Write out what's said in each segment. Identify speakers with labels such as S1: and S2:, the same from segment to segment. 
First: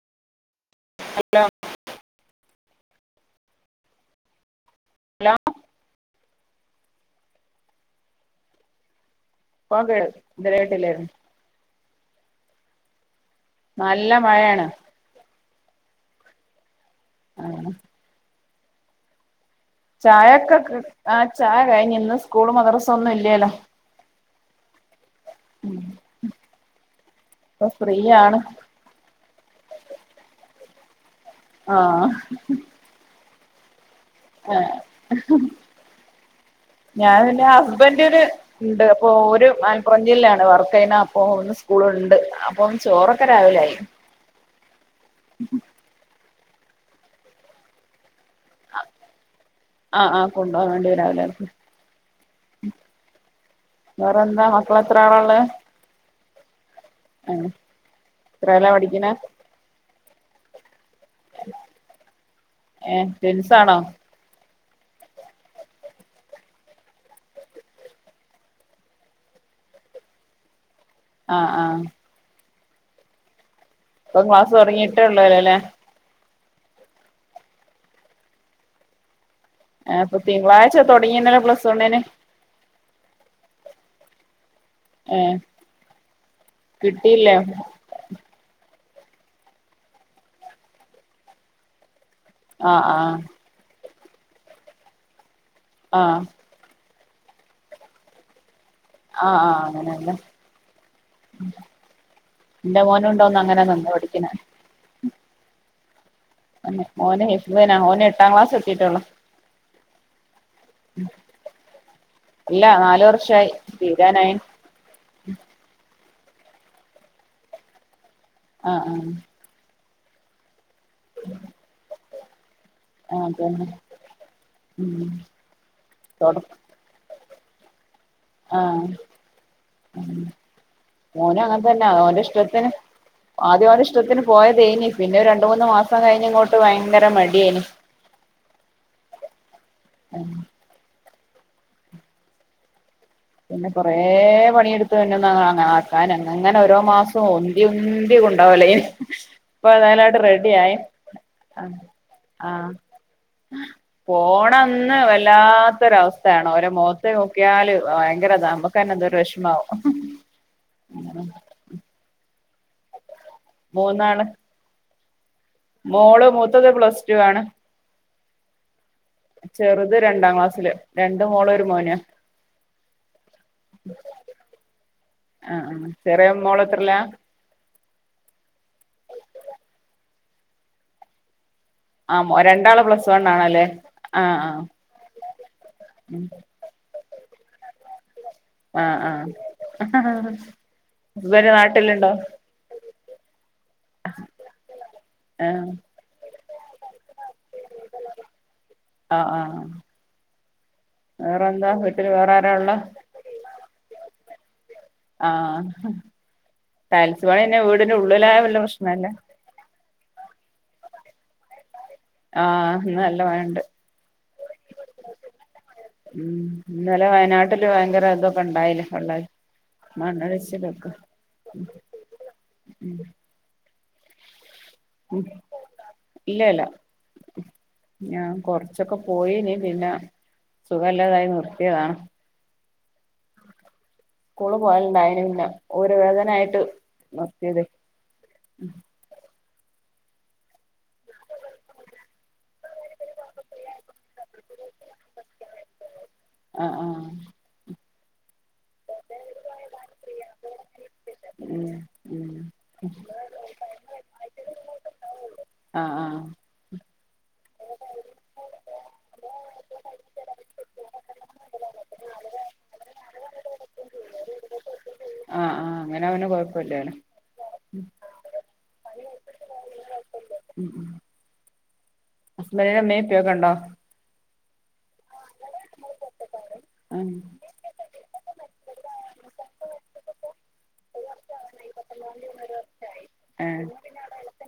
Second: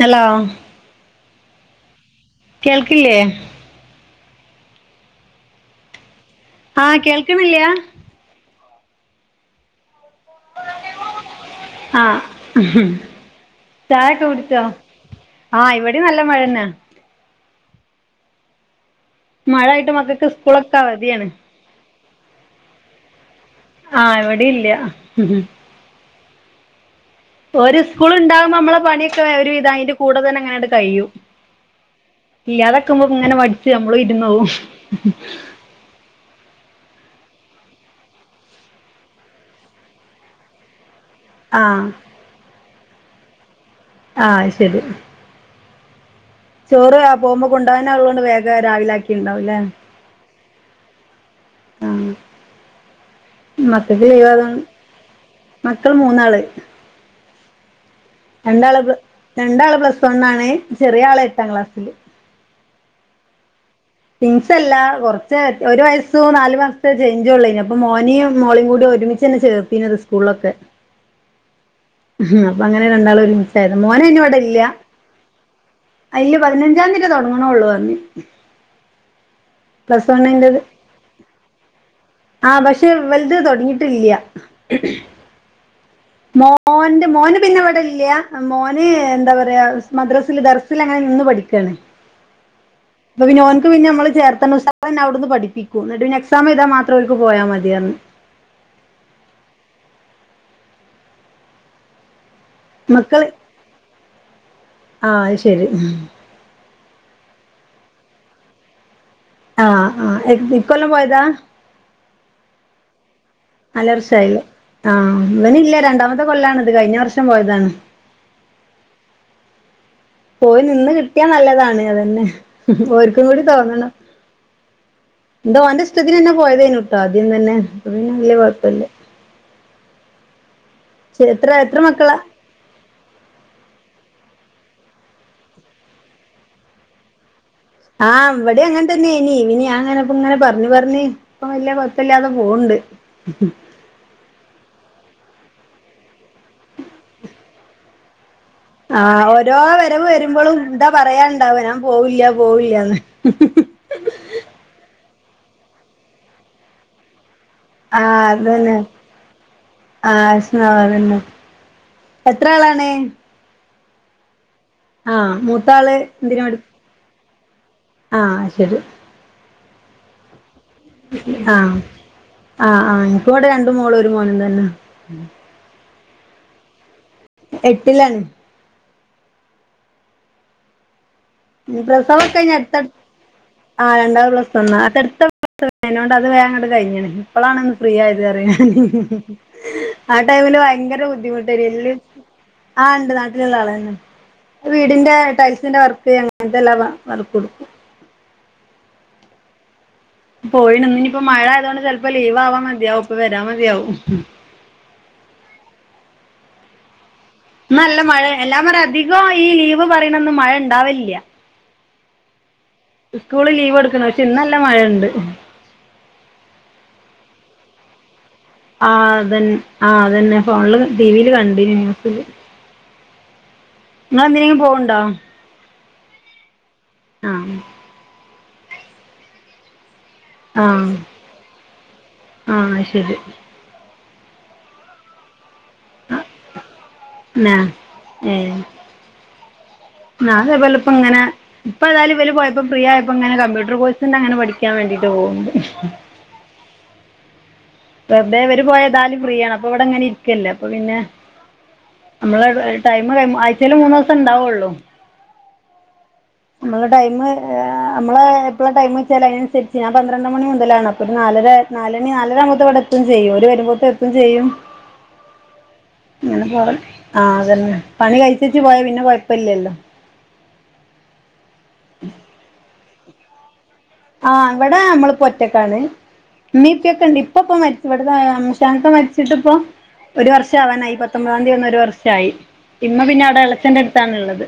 S1: hello
S2: hello
S1: കേൾക്കില്ലേ
S2: hello
S1: ആഹ് കേൾക്കണില്ലാ
S2: പ്പോ കേ കേട്ടില്ലേ
S1: ആഹ് ഹമ്
S2: നല്ല
S1: ചായക്കെ കുടിച്ചോ
S2: മഴയാണ്
S1: ആഹ് ഇവിടെ നല്ല മഴന്നേ
S2: ആഹ്
S1: മഴ ആയിട്ട് മക്കൾക്ക്
S2: ചായൊക്കെ
S1: സ്കൂളൊക്കെ അവധിയാണ്
S2: ആഹ് ചായ കഴിഞ് ഇന്ന് സ്കൂൾ മദ്രസ ഒന്നും ഇല്ലല്ലോ
S1: ആഹ് എവിടെ ഇല്ല
S2: മം
S1: ഓര് സ്കൂള് ണ്ടാകുമ്പോ നമ്മളെ പണിയൊക്കെ ഒരു വിധം അതിന്റെ കൂടെ തന്നെ അങ്ങനണ്ട് കഴിയും
S2: ആഹ്
S1: [unintelligible] നമ്മൾ ഇരുന്ന് പോവും
S2: ഏഹ് ഞാൻന്റെ ഹസ്ബന്റ് ന് ണ്ട് അപ്പൊ ഓര് മലപ്പുറം ജില്ലാണ് വർക്ക് ചെയുന്നെ അപ്പോ ന്ന്
S1: ആ
S2: സ്കൂളുണ്ട് അപ്പൊ ചോറൊക്കെ രാവിലെ ആയി
S1: ആഹ് ശരി ചോറ് ആഹ് പോകുമ്പോ കൊണ്ടകാനുള്ളൊണ്ട് വേഗം രാവിലാക്കിണ്ടാവുല്ലേ
S2: ആഹ് ആഹ് കൊണ്ടുപോകാൻ വേണ്ടി രാവിലെ
S1: ആഹ് മക്കക്ക്
S2: വേറെന്താ
S1: ലീവയോണ്ട്
S2: മക്കള് എത്ര ആളാ
S1: മക്കള് മൂന്നാള്
S2: ഏഹ്
S1: രണ്ടാള് രണ്ടാള് പ്ലസ്സ് വൺ ആണ് ചെറിയ ആള് എട്ടാം ക്ലാസ്സില്
S2: ഏഹ് റ്റുൻസ് ആണോ
S1: റ്റിൻസ് അല്ല കോറച്ച് ഒരു വയസും നാല് മാസത്തെ ചേഞ്ച് ഉള്ളെനി അപ്പ മോനിയിം മോളിയും കൂടി ഒരുമിച്ച് ചേർത്തിനത് സ്കൂളൊക്കെ
S2: ആഹ് ആഹ്
S1: അപ്പൊ അങ്ങനെ രണ്ടാൾ ഒരുമിച്ചായത മോന് അയിന്
S2: ഇപ്പം
S1: ഇവിടെ
S2: ക്ലാസ്
S1: ഇല്ല
S2: തുടങ്ങിയിട്ടേ ഉള്ളൂല്ലോ അല്ലേ
S1: അയില് പതിനഞ്ചാന്തി ഏറ്റെ തൊടങ്ണോള്ളു പറഞ്ഞ് പ്ലസ്
S2: പ്പൊ
S1: വണ്ണിന്റത്
S2: തിങ്കളാഴ്ച തുടങ്ങിണല്ലോ പ്ലസ് വണ്ണിന്
S1: ആഹ് പക്ഷെ ഇവൽത് തോടങ്ങിട്ടില്ല
S2: ഏഹ്
S1: മോന്റെ
S2: കിട്ടിയില്ലേ
S1: മോന് പിന്നെ ഇവിടെ മോന് എന്താ പറയാ മദ്രാസില് ദർസൽ അങ്ങനെ നിന്ന് പഠിക്കാണ്
S2: ആഹ്
S1: അപ്പ
S2: ആഹ്
S1: പിന്നേ ഓൻക്ക് പിന്ന നമ്മള് ചേർത്തണ്ട് ഉസാതെന്നെ അവിടുന്ന് പഠിപ്പിക്കും ന്നട്ട് പിന്നേ
S2: ആഹ്
S1: എക്സാം ചെയ്താ മാ ത്രൊർക്ക് പോയാൽ മതിന്ന്
S2: ആഹ് ആഹ് അങ്ങനെല്ല ന്റെ മോനുണ്ടോന്ന് അങ്ങനെ നിന്ന് പഠിക്ക്ണ്
S1: ആഹ് അഹ് ശരി
S2: ഓന് ഹിഫ്ള്നാ ഓന് എട്ടാം ക്ലാസ് എത്തിട്ടോള്ളൂ
S1: ആഹ് ആഹ് ഇക്കൊല്ലം പോയതാ
S2: അല്ല നാലു വർഷായി
S1: നാല് വർഷായി
S2: തീരാനായി
S1: ലോ ആഹ് ഇവൻ ഇല്ല രണ്ടാമത്തെ കൊല്ലാണ് ഇത് കഴിഞ്ഞ വർഷം പോയതാണ്
S2: ആഹ് ആഹ്
S1: പോയി നിന്ന് കിട്ടിയാ നല്ലതാണ് അതന്നെ
S2: ആഹ്
S1: ഓർക്കും കൂടി
S2: അതന്നെ
S1: തോന്നണം
S2: ഉം
S1: ഇത് ഓന്റെ ഇഷ്ടത്തിനെന്നേ
S2: തൊട
S1: പോയതേനു ആദ്യം തന്നെ പിന്നെ വല്യ കൊഴപ്പല്ല
S2: ആഹ് ആഹ് ഓനും
S1: എത്ര
S2: അങ്ങൻ
S1: എത്ര
S2: തന്നെ
S1: മക്കളാ
S2: ഓന്റെ ഇഷ്ടത്തിന് ആദ്യം ഓന്റെ ഇഷ്ട്ടത്തിന് പോയതേനി പിന്നെ ഒരു രണ്ട് മൂന്ന് മാസം കഴിഞ്ഞ് ഇങ്ങോട്ട് ഭയങ്കര മടിയേനി
S1: ആഹ് ഇവടിം അങ്ങൻ തന്നെ ഏനി പിന്നെ ഞാൻ ഇങ്ങനെപ്പം ഇങ്ങനെ പർഞ്ഞ് പർഞ്ഞ് ഇപ്പം വല്യ കൊഴ്പ്പല്ലാതെ പോവ്ണ്ട്
S2: പിന്നെ കൊറേ പണിയെടുത്ത് തന്നെ ആക്കാൻ അങ്ങനെ ഓരോ മാസും ഉന്തി ഉന്തി കൊ ണ്ടോവലേനി
S1: ആഹ് ഓരോ
S2: ഇപ്പതായാലും
S1: വരവ്
S2: ആട്ട് റെഡി
S1: വരുമ്പളും
S2: ആയി
S1: ഇതാ പറയാണ്ടാവ ഞാൻ പോവില്ല
S2: ആഹ്
S1: പോവില്ലാന്ന്
S2: പോണന്ന് വല്ലാത്തൊരവസ്ഥയാണ് ഓരോ മോഖത്ത് നോക്കിയാല്
S1: ആഹ്
S2: ഭയങ്കരതാ
S1: അതന്നെ
S2: നമ്മക്ക്ന്നെ എന്തോരു വെഷമാവും
S1: ആഹ് വെഷ്മാവും അതന്നെ എത്ര ആളാണ്
S2: മൂന്നാൾ
S1: ആഹ് മു
S2: മോള് മൂത്തത് പ്ലസ് ടു ആണ്
S1: ആഹ് ശരി
S2: ചെറ്ത് രണ്ടാം ക്ലാസ്സില് രണ്ട് മോള് ഒരു
S1: ആഹ്
S2: മോന്
S1: ആഹ് ആഹ് ഇൻക് ഇവടെ രണ്ട് മോളും ഒരു മോനും തന്നെ
S2: ആഹ് ചെറിയ മോള് എത്രലാ
S1: എട്ടിലാണ് പ്രസവം ഒക്കേ
S2: ആ
S1: ഇഞ് അട്ത്ത
S2: രണ്ടാള് പ്ലസ് വൺ ആണല്ലേ
S1: ആ രണ്ടാൾ പ്ലസ് വണ്ണ അട്ത്തട്ത്ത പ്രസവാ അയ്നോണ്ട് അത് വേങ്ങട്ട് കഴിഞ്ഞ്ണ് ഇപ്പളാണ് ഒന്ന് ഫ്രീ ആയത് പറയ
S2: ആ ആ ആ
S1: ആ ടൈമില് ഭയങ്കര
S2: ഹസ്ബൻഡ്
S1: ബുദ്ധിമുട്ടേനി എല്ലു
S2: നാട്ടിലുണ്ടോ
S1: ആ ഇണ്ട് നാട്ടിലുള്ള ആളെന്നെ വീടിന്റെ
S2: ആ
S1: ടൈൽസിന്റെ വർ ക്ക് അങ്ങൻത്തെല്ലാ വർക്കും ഇട്ക്കും
S2: ആ ആഹ്
S1: പോയിണ് ഇന്ന് ഇഞ്ഞ്പ്പോ മഴ ആയതുകൊണ്ട്
S2: വീട്ടില്
S1: ചെലപ്പോ
S2: വേറെ
S1: ലീവ്
S2: ആരാ
S1: ആവാ
S2: ഉള്ളെ
S1: മതിയാവും ഇപ്പൊ വരാ മതിയാവും
S2: ആഹ് ടൈൽസ് പണിന്നേ
S1: ഇന്ന്
S2: വീടിന്റെ
S1: നല്ല മഴ
S2: ഉള്ളിൽ ആയാ
S1: എല്ലാ
S2: വല്യ
S1: പറ
S2: പ്രശ്നല്ല
S1: അധികം ഈ ലീവ് പറയ്ണന്ന് മഴ ഇണ്ടാവല്ല്യ
S2: ആഹ് ന്ന്
S1: സ്കൂള് ലീവ് കൊട്ക്ക്ണ പക്ഷെ ഇന്നല്ല മഴണ്ട്
S2: ഉം ഇന്നലെ വയനാട്ടില് ഭയങ്കര ഇതൊ
S1: ആ അതെൻ ആ അതെന്നെ ഫോണില്
S2: മണ്ണൊലിച്ചിലൊക്കെ
S1: ടിവിൽ കണ്ടീനി ന്യൂസില് ഇങ്ങള് എന്തിനെങ്കി പോവ്ണ്ടോ
S2: ഇല്ലല്ല
S1: ആഹ്
S2: ഞാൻ കൊറച്ചൊക്കെ പോയിനി പിന്നെ സുഖല്ലാതായി നിർത്തിയതാണ്
S1: ആഹ് അയ്ശെരി
S2: സ്കൂള് പോവല്ണ്ടായിനി പിന്നെ ഊര വേദന ആയിട്ട് നിർത്തിയത്
S1: ഉം ന്നാ അതേപോലെ ഇപ്പ ഇങ്ങനെ ഇപ്പൊ എതായും വല് പോയപ്പം ഫ്രീയായപ്പോ ഇങ്ങനെ കമ്പ്യൂട്ടർ കോഴ്സിന്റെ അങ്ങനെ പഠിക്കാൻ വേണ്ടീട്ട് പോക്ണ്ട്
S2: ആഹ് ആഹ്
S1: വെർതേ ഇവര് പോയാ ഏതാലും ഫ്രീയാണ് അപ്പൊ ഇവിടെ ഇങ്ങനെ ഇരിക്കല്ലേ അപ്പൊ പിന്നെ
S2: ഉം ഉം
S1: നമ്മള് [unintelligible] ടൈം ആഴ്ചേല് മൂന്നൂസം ഉണ്ടാവൊള്ളൂ
S2: ആഹ് ആഹ്
S1: നമ്മളെ ടൈം നമ്മള് എപ്പളാ ടൈമ് ച്ചാല് അയ്നൻസരിച്ച് ഞാൻ പന്ത്രണ്ട് മണി മുതലാണ് അപ്പൊ ഒരു നാലര നാലണി നാലര ആവുമ്പോത്തും ഇവിടെ എത്തും ചെയ്യും ഓര് വരുമ്പോത്തും എത്തും ചെയ്യും
S2: ആഹ് ആഹ് അവന്
S1: അങ്ങനെ പോണ്
S2: കൊഴപ്പല്ല്യാലോ
S1: ആഹ് അതെന്നെ പണി കഴിച്ചച്ച് പോയാ പിന്നെ കൊഴപ്പല്ലല്ലോ
S2: ഉം ഉം
S1: [inaudible]
S2: ഹസ്ബൻഡിൻ്റെ ഉമ്മേം ഉപ്പെയൊക്കെ ണ്ടോ
S1: ആഹ് ഇവിടെ നമ്മള് പ്പം ഒറ്റക്കാണ് ഇമ്മീപ്പക്കെ
S2: ഉം
S1: ഇണ്ട് ഇപ്പ പ്പം മര് ഇവിടത്തെ അമ്മോശാക്ക മരിച്ചിട്ട് ഇപ്പം ഒരു വർഷാവാനായി പത്തൊമ്പതാം തീയതി വന്നാ ഒര് വർഷായി ഇമ്മ പിന്നെ അവിടെ
S2: ഏഹ്
S1: എളച്ചന്റെ അട്ത്താണ് ഇള്ളത്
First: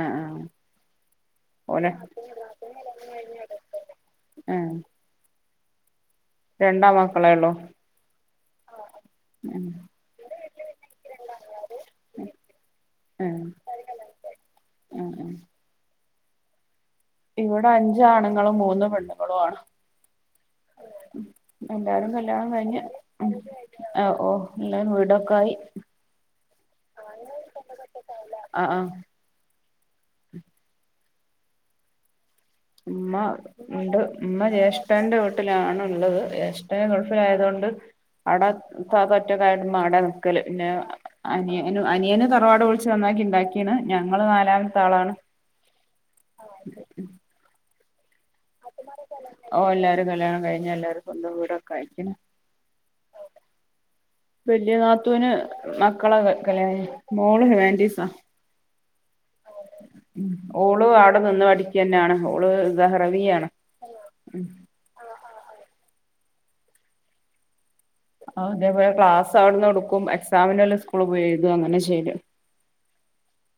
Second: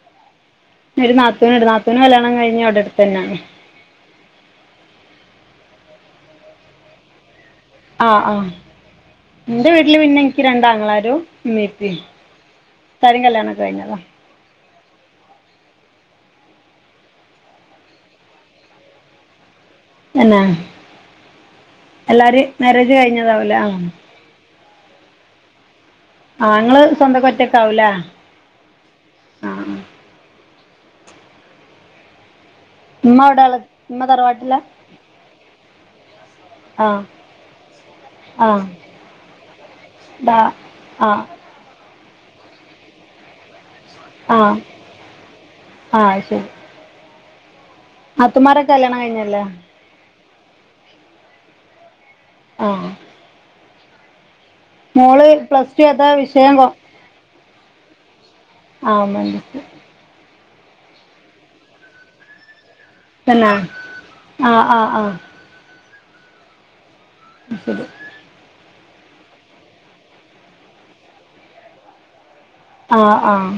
S2: ആഹ് ആഹ്
S1: ഒരു നാത്തൂന്ണ്ട്
S2: ഓലെ
S1: നാത്തൂന്റെ കല്യാണം കഴിഞ്ഞെ അവിടെ അട്ത്തെന്നാണ്
S2: ആഹ് രണ്ട് ആമക്കളേ ഒള്ളോ
S1: ആഹ് ആഹ് ഇന്റെ വീട്ടില് പിന്നെ ഇൻക്ക് രണ്ടാങ്ങളാരും ഇമ്മീം ഇപ്പീം ത്താരിം
S2: ഏഹ്
S1: കല്യണം ഒക്കെ കഴിഞ്ഞതാ
S2: ആഹ് ആഹ് ഇവിടെ അഞ്ച് ആണ്ങ്ങളും മൂന്ന് പെണ്ണുങ്ങളും ആണ്
S1: തന്നേ
S2: എല്ലാരും
S1: എല്ലാരിം
S2: കല്യാണം കഴിഞ്ഞ്
S1: മാരേജ്
S2: ഉം
S1: കഴിഞ്ഞതാവുലേ ആഹ്
S2: ഓഹ് ഇല്ലേ വിടൊക്കായി
S1: ആഹ് ഇങ്ങള് സ്വന്തം ഒറ്റക്കാവുലേ
S2: ആഹ് ആഹ് ഉമ്മ
S1: എവിടെ ഉള്ള
S2: ഉണ്ട് ഉമ്മ
S1: തറവാട്ടിലാ
S2: ജേഷ്ഠന്റെ വീട്ടിലാണ് ഇള്ളത് ജേഷ്ഠൻ
S1: ആ
S2: ഗൾഫിലായതുകൊണ്ട് അവ്ടാ
S1: ആ
S2: ഇത്താത്ത ഒറ്റക്കയതൊണ്ട് ഉമ്മ അവിടാ
S1: ദാ
S2: നിൽക്കല് പിന്നെ
S1: ആ
S2: അനിയൻ [inaudible] അനിയന് തറവാട് പൊളിച്ച് നന്നാക്കി ഇണ്ടാക്കിയാണ് ഞങ്ങള് നാലാമത്തെ ആളാണ്
S1: ആഹ് ശരി നാത്തൂമാരെക്കെ കല്യണം കഴിഞ്ഞല്ലേ
S2: ഓഹ് എല്ലാരും കല്യാണം കഴിഞ്ഞ് എല്ലാ സ്വന്തം വിടൊക്കെ ആയിരിക്കും
S1: ആഹ്
S2: വലിയ
S1: മോള്
S2: നാത്തൂന്
S1: പ്ലസ് ടു ഏതാ
S2: മക്കളെ
S1: വിഷയം കൊ
S2: കല്യണം കഴിഞ്ഞ് മോള് ഹുമാനിറ്റീസാ
S1: ആഹ് ഹുമാനിറ്റീസ്
S2: മ്മ് ഓള് അവിടെ നിന്ന് പഠിക്കാന്നാണ് ഓള് [unintelligible] ആണ് ഓ
S1: ആഹ് ആഹ് ശരി
S2: അതേപോലെ ക്ലാസ് അവിടുന്ന് എടുക്കും എക്സാമിനലെ സ്കൂള് [unintelligible] അങ്ങനെ ചെയല്ല്
S1: ആഹ് ആഹ്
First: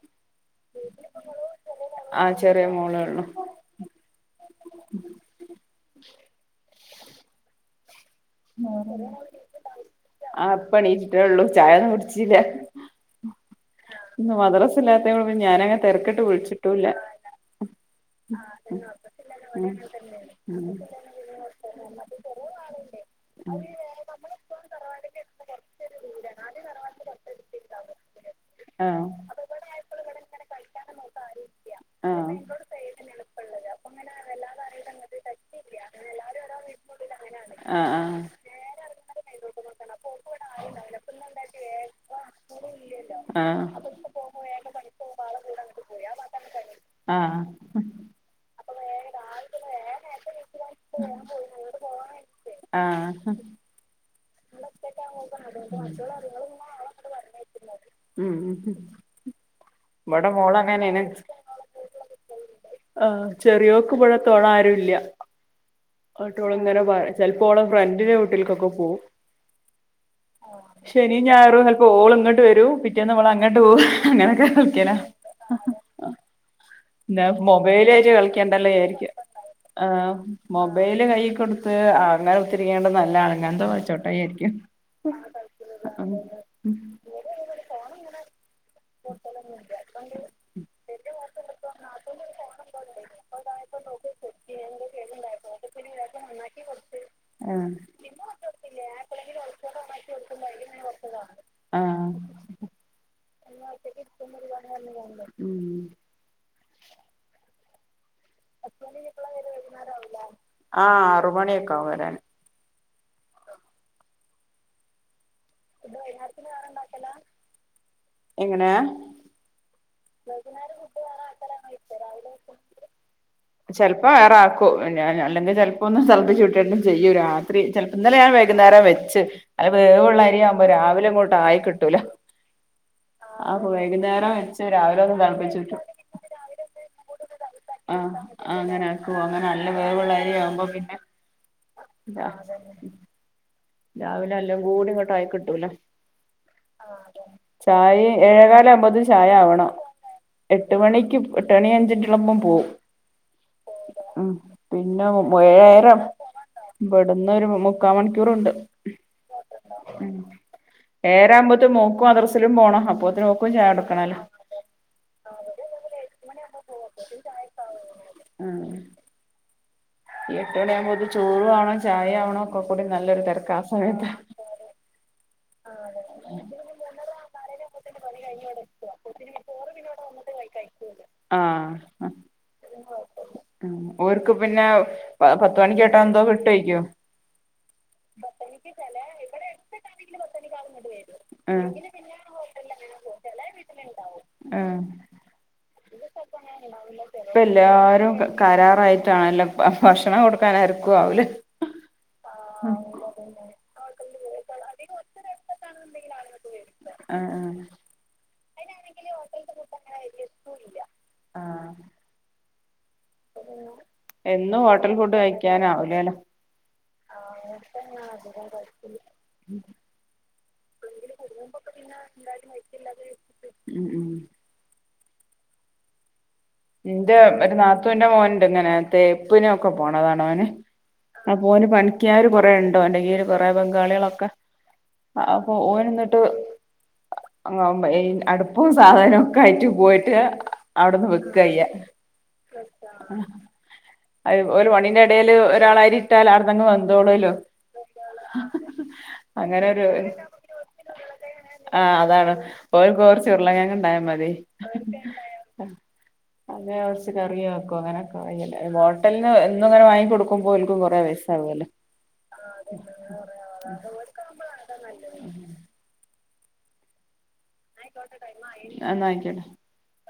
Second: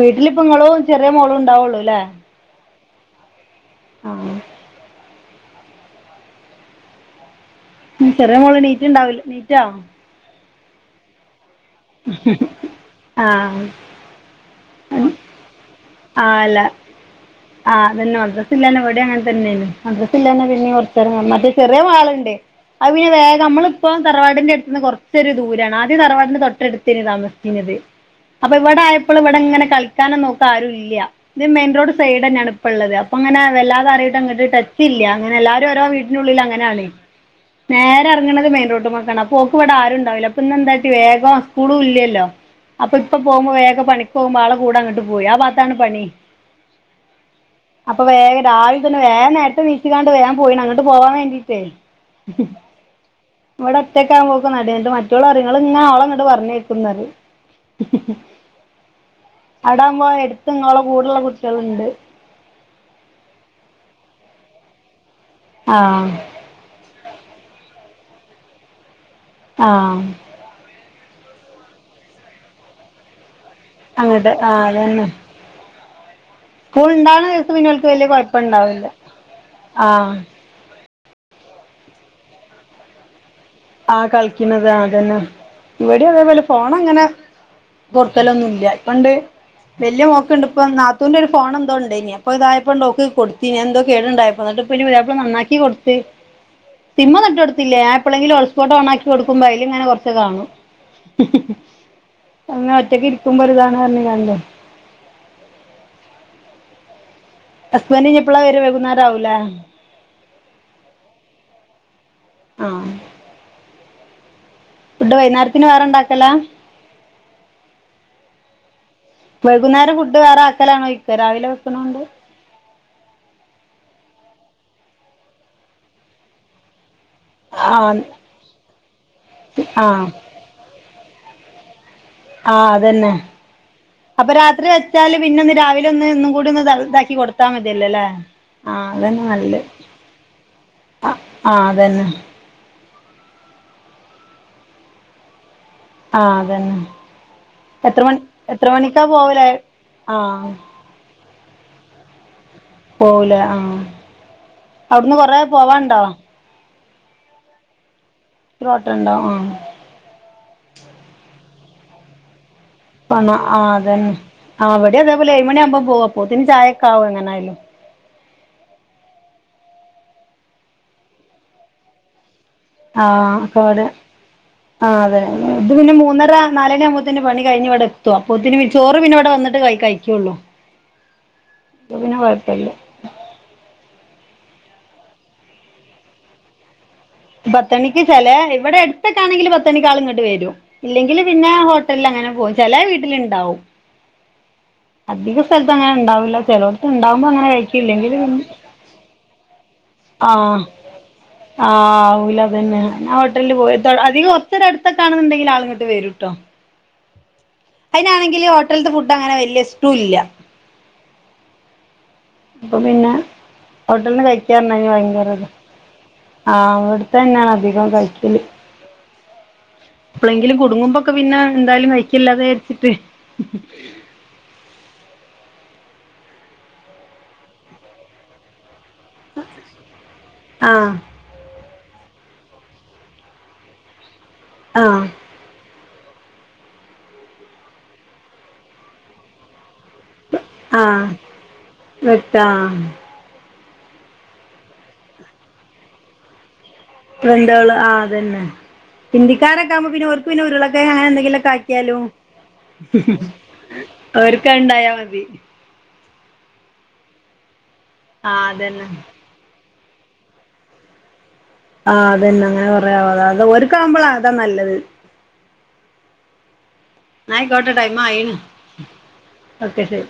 S1: വീട്ടിലിപ്പ ഇങ്ങളും ചെറിയ മോളും ഉണ്ടാവുള്ളൂലെ
S2: ആഹ് ചെറിയ മോളെള്ളു
S1: ആഹ് ചെറിയ മോള് എനീറ്റ് ഇണ്ടാവില്ല എനീറ്റോ
S2: ആഹ് എപ്പണീറ്റെള്ളൂ ചായ ഒന്നും കുടിച്ചില്ല
S1: ആഹ്
S2: ഇന്ന് മദ്രസ ഇല്ലത്തെ ഞാനങ്ങെ തിരക്കിട്ട് വിളിച്ചിട്ടൂല്ല
S1: ആഹ് തന്നെ മദറസല്ലേന്നെ ഇവിടെ അങ്ങനെ തന്നെയാണ് മദറസ ഇല്ലന്നെ പിന്നെ കുറച്ചേരം മറ്റേ ചെറിയ മാളുണ്ട് അത് പിന്നെ വേഗം നമ്മള് ഇപ്പോ തറവാടിന്റെ അടുത്ത് നിന്ന് കുറച്ചൊരു ദൂരാണ് ആദ്യം തറവാടിന്റെ തൊട്ടടുത്താണ് താമസിക്കണത് ആഹ് അപ്പ ഇവിടെ
S2: ആഹ്
S1: ആയപ്പള് ഇവിടെ ഇങ്ങനെ കളിക്കാനൊന്ന് ഓൾക് ആരു ഇല്ല്യ ഇത് മെയിൻറോഡ്
S2: ആഹ്
S1: സൈഡെന്നാണ് ഇപ്പ ഇള്ളത് അപ്പ അങ്ങനെ വല്ലിതെ അരായിട്ട് അങ്ങട്ട് ടച്ചില്ല്യ അങ്ങനെ എല്ലാരും ഒരോ വീട്ട് നുള്ളിൽ അങ്ങനാണ് നേരെ
S2: ആഹ്
S1: ഇറങ്ങണത് മെയിൻ റോട്ട്മക്കാണ് അപ്പോ ഓക്ക് ഇവിടെ ആരും ഉണ്ടാവില്ല അപ്പംഇന്ന് എന്താട്ടി വേഗം സ്കൂളും ഇല്ലല്ലോ അപ്പ ഇപ്പൊ പോകുമ്പോ
S2: ആഹ് ആഹ്
S1: വേഗ പണിക്ക് പോകുമ്പോ ആളെ കൂടെ അങ്ങട്ട് പോയി ആ ഭാത്താണ് പണി
S2: ആഹ്
S1: അപ്പ വേഗം രാവിലെ തന്നെ വേഗ നേരത്തെ നീച്ച്കാണ്ട് വേഗം പോയിണ് അങ്ങിട്ട് പോവാൻ വേണ്ടിട്ടേ ഉം
S2: ആഹ്
S1: ഇവിടെ ഒറ്റക്ക്‌ ആകുമ്പോ ഓക്ക് മടി എന്നിട്ട് മറ്റോള് പറയും നിങ്ങള് ഇങ്ങ ഓള ഇങ്ങിട് പറഞ്ഞേക്കുംന്നറയും [inaudible]
S2: ഉം ഉം ഉം
S1: അടാംപോ എടുത്തങ്ങള കൂടെള്ള കുട്ടികളുണ്ട്
S2: ആഹ് ചെറിയോക്ക് ഇവിടെ തോടാ ആരുല്ല
S1: ആഹ്
S2: ഓള് ഇങ്ങനെ പറ ചിലപ്പോ ഓള ഫ്രണ്ടിന്റെ വീട്ടിലൊക്കെ പോവും
S1: ആഹ്
S2: ശനിൽ ഞായറും ചിലപ്പോ ഓൾ ഇങ്ങോട്ട് വരും പിറ്റേന്നിവൾ അങ്ങട്ട് പോകും
S1: അങ്ങട്ട്
S2: അങ്ങനെക്കെ
S1: ആഹ്
S2: കളിക്കലാ
S1: അതന്നെ സ്കൂൾ
S2: എന്ന
S1: ഇണ്ടാവ്ണ ദിവസം പിന്നെ ഓൽക്ക് വല്യ
S2: മൊബൈലായിട്ട് കളിക്കേണ്ടല്ല
S1: കൊഴപ്പണ്ടാവില്ല
S2: വിചാരിക്ക ആഹ് മൊബൈല് കൈ കൊടുത്ത് അങ്ങനെ ഒത്തിരിക്കണ്ടത് നല്ലാണ്
S1: ആഹ് കളിക്കണത് അതന്നെ ഇവിടെ
S2: ആഹ്
S1: അതേപോലെ ഫോണങ്ങനെ കൊറത്തൊലൊന്നും ഇല്ല പണ്ട് വല്യ മോക്ക് ഇണ്ട്പ്പ നാത്തൂന്റെ ഒരു ഫോണ് എന്തോ ഇണ്ടായിഞ്ഞ് അപ്പ ഇതായപ്പോണ്ട് ഓക്ക് കൊടുത്തിനി എന്തോ കേടുണ്ടായ അന്നിട്ട്പ്പോപുതിയ്യപ്പിള നന്നാക്കി കൊടുത്ത് സിം ഒന്നും ഇട്ട് കൊടുത്തില്ലേ ഞാൻ എപ്പഴെങ്കിലും- ഹോറ്റ്സ്‌പോർട്ട് ഓൺണ്ണാക്കി കൊടുക്കുമ്പോ അയില് ഇങ്ങനെ കൊറച്ച് കാണും
S2: ആഹ്
S1: അങ്ങനെ ഒറ്റയ്ക്ക് ഇരിക്കുമ്പോ ഒരുതാണ് [unintelligible]
S2: ഉം
S1: ഹസ്ബൻഡ് ഇനി ഇപ്പളാ വരെ വൈകുന്നാരാവൂല്ലേ
S2: ആഹ് ആറ് മണിയൊക്കെ ആവും വരാൻ
S1: ആഹ് ഫുഡ് വൈകുന്നേരത്തിന് വേറെണ്ടാക്കല
S2: എങ്ങനെ
S1: വൈകുന്നേരം ഫുഡ് വേറെ ആക്കലാണോ [unintelligible] രാവിലെ വെക്കണൊണ്ട്
S2: ചേലപ്പോ വേറൊക്കൂ ഞ അല്ലെങ്കിൽ ചിലപ്പോ ഒന്ന് തിളപ്പിച്ച് ഉറ്റണ്ട് ചെയ്യും രാ- ത്രി ചിലപ്പോ
S1: ആഹ്
S2: ഇന്നലെ ഞാൻ വൈകുന്നേരം വെച്ച് അത്
S1: ആഹ്
S2: വേവുള്ള അരിയാവുമ്പോ രാവിലെ ഇങ്ങോട്ട് ആയി കിട്ടൂല
S1: ആഹ് അതന്നെ
S2: അപ്പൊ
S1: അപ്പ
S2: വൈകുന്നേരം
S1: രാത്-
S2: വെച്ച്
S1: രാത്രി
S2: രാവിലെ
S1: വെച്ചാല് പിന്നെ ഒന്ന്
S2: തിളപ്പിച്ച് വിട്ടു
S1: രാവിലെ ഒന്ന് ഇന്നും കൂടി ഒന്ന് ഇതാക്കി കൊടുത്താൽ മതിയല്ലോ അല്ലേ
S2: അങ്ങനക്കു അങ്ങനെഅല്ല വേവുള്ള അരി ആവുമ്പോ പിന്നെ
S1: ആഹ് അതന്നെ
S2: ഇതാ അതെ രാവിലെ എല്ലാം കൂടി ഇങ്ങോട്ടായിക്കിട്ടൂല്ല
S1: ആഹ് അതന്നെ എത്ര മണി
S2: ചായെഏഴേകാല
S1: എത്ര
S2: ആകുമ്പോത്തെ
S1: മണിക്കാ
S2: ചായ
S1: പോവല്
S2: ആവണം
S1: ആഹ്
S2: എട്ട് - എട്ട് മണിക്കും എട്ട്ണി അഞ്ച് മിനിറ്റുള്ളപ്പോൾ പോവും
S1: പോവൂലേ ആഹ്
S2: ഉം പിന്നെ
S1: അവിടുന്ന് കൊറേ പോവാണ്ടോ
S2: [unintelligible] ഇവിടന്ന് ഒരു മുക്കാ മണിക്കൂറുണ്ട്
S1: ഓട്ടഉണ്ടാവും ആഹ്‌
S2: ഉം ഏഴര ആവുമ്പോത്തിന് മോക്കും മദ്രസിലും പോണം അപ്പോത്തിന്
S1: പണ
S2: ഓക്കും ചായ
S1: അതന്നെ
S2: കൊടുക്കണല്ലോ
S1: അവിടെ അതേപോലെ ഏഴുമണി ആകുമ്പോ പോവാ പോത്തിന് ചായൊക്കെ ആവും എങ്ങന ആയാലും
S2: ഉം ഈ എട്ട് മണി ആകുമ്പോ ഇത് ചോറ് ആവണോ ചായ ആവണോ ഒക്കെ കൂടി നല്ലൊരു തിരക്ക ആ സമയത്ത്
S1: ആഹ് അത ഇത് പിന്നെ മൂന്നര നാല് മണി ആകുമ്പോത്തിന് പണി കഴിഞ്ഞ് ഇവിടെ എത്തും അപ്പത്തിന് ചോറ് പിന്നെ ഇവിടെ വന്നിട്ട് കഴിക്കും കഴിക്കുള്ളൂ അപ്പൊ
S2: ആഹ്
S1: പിന്നെ കൊഴപ്പല്ല
S2: ഉം ഓർക്ക് പിന്നെ പത്ത് മണിക്ക്ോട്ടാ എന്തോ വിട്ടയക്കും
S1: പത്തണിക്ക് ചില ഇവിടെ അടുത്തൊക്കാണെങ്കിൽ പത്ത് മണിക്കാള് ഇങ്ങോട്ട് വരും ഇല്ലെങ്കിൽ പിന്നെ
S2: ഉം
S1: ഹോട്ടലിൽ അങ്ങനെ പോകും ചില വീട്ടിലുണ്ടാവും
S2: ആഹ്‌
S1: അധിക സ്ഥലത്ത് അങ്ങനെ ഉണ്ടാവില്ല ചെലോടത്ത് ഉണ്ടാവുമ്പോ
S2: ഇപ്പ
S1: അങ്ങനെ കഴിക്കും
S2: എല്ലാരും
S1: ഇല്ലെങ്കിൽ പിന്നെ
S2: കരാറായിട്ടാണല്ലാം ഭക്ഷണം
S1: ആഹ്
S2: കൊടുക്കാനാരിക്കു ആവല്
S1: ആഹ് ആവുല്ല പിന്നെ ഞാൻ ഹോട്ടലിൽ പോയിട്ട് അധികം [unintelligible] അടുത്തൊക്കാണെന്നുണ്ടെങ്കിൽ ആളങ്ങോട്ട് വരു ട്ടോ അതിനാണെങ്കിൽ ഹോട്ടലത്ത് ഫുഡ് അങ്ങനെ വലിയ ഇഷ്ടവും ഇല്ല
S2: ആഹ്
S1: അപ്പൊ പിന്നെ ഹോട്ടലന്ന്
S2: എന്നും
S1: കഴിക്കാപറഞ്ഞ
S2: ഹോട്ടൽ ഫുഡ്
S1: ഭയങ്കര ഇത്
S2: കഴിക്കാനാവൂലല്ലോ
S1: ആഹ് ഇവിടുത്ത തന്നെയാണ് അധികം കഴിക്കല് എപ്പഴെങ്കിലും കുടുങ്ങുമ്പൊക്കെ പിന്നെ എന്തായാലും കയിക്കില്ലാ വിചാരിച്ചിട്ട്
S2: ഉം ഉം എന്റെ ഒരു നാത്തുന്റെ മോൻണ്ട് ഇങ്ങനെ തേപ്പിനൊക്കെ പോണതാണോന്
S1: ആഹ്
S2: ഓനു പണിക്കാർ കൊറേ ഉണ്ടോ എന്റെ കീഴില് കൊറെേ ബംഗാളികളൊക്കെ
S1: ആഹ്
S2: ആഹ് ഓൻ എന്നിട്ട് അ അടുപ്പും സാധനവും ഒക്കെ ആയിട്ട് പോയിട്ട് അവിടുന്ന്
S1: ആഹ്
S2: വ കയ്യ
S1: വെക്കാ
S2: അത് ഒരു പണിന്റെ ഇടയിൽ ഒരാൾ അരി ഇട്ടാൽ അതങ്ങ് വന്നു
S1: രണ്ടോള് ആഹ് അതന്നെ
S2: അങ്ങനെ
S1: ഹിന്ദിക്കാരൊക്കെ ആകുമ്പോ
S2: ഒരു
S1: പിന്നെ ഓർക്ക് പിന്നെ ഉരുളക്കിഴങ്ങ് അങ്ങനെ എന്തെങ്കിലും ഒക്കെ
S2: ആഹ്
S1: ആക്കിയാലോ
S2: അതാണ് ഓൽക്ക് കൊറച്ച് ഉരുളകിഴങ്ങ് ഇണ്ടായാ മതി
S1: അവർക്കെ ഉണ്ടായാ മതി
S2: അങ്ങനെ കുറച്ച് കറിയ ആക്കും അങ്ങനെെ
S1: ആഹ്
S2: അറയില്ല
S1: അതന്നെ
S2: ഹോട്ടല എന്നും ഇങ്ങനെ വാങ്ങി കൊടുക്കുമ്പോ ഓൽക്കും കെറേ പൈസ ആങ്കൊല്ലോ
S1: ആഹ് അതന്നെ അങ്ങനെ കുറയാത അത ഒരുക്കാവവുമ്പോളാ അതാ നല്ലത് ന്നാ ആയിക്കോട്ടെട്ടോ ടൈമ ആയി ന്ന
S2: എന്നാ ആയിക്കോട്ടെ
S1: ഓക്കെ ശരി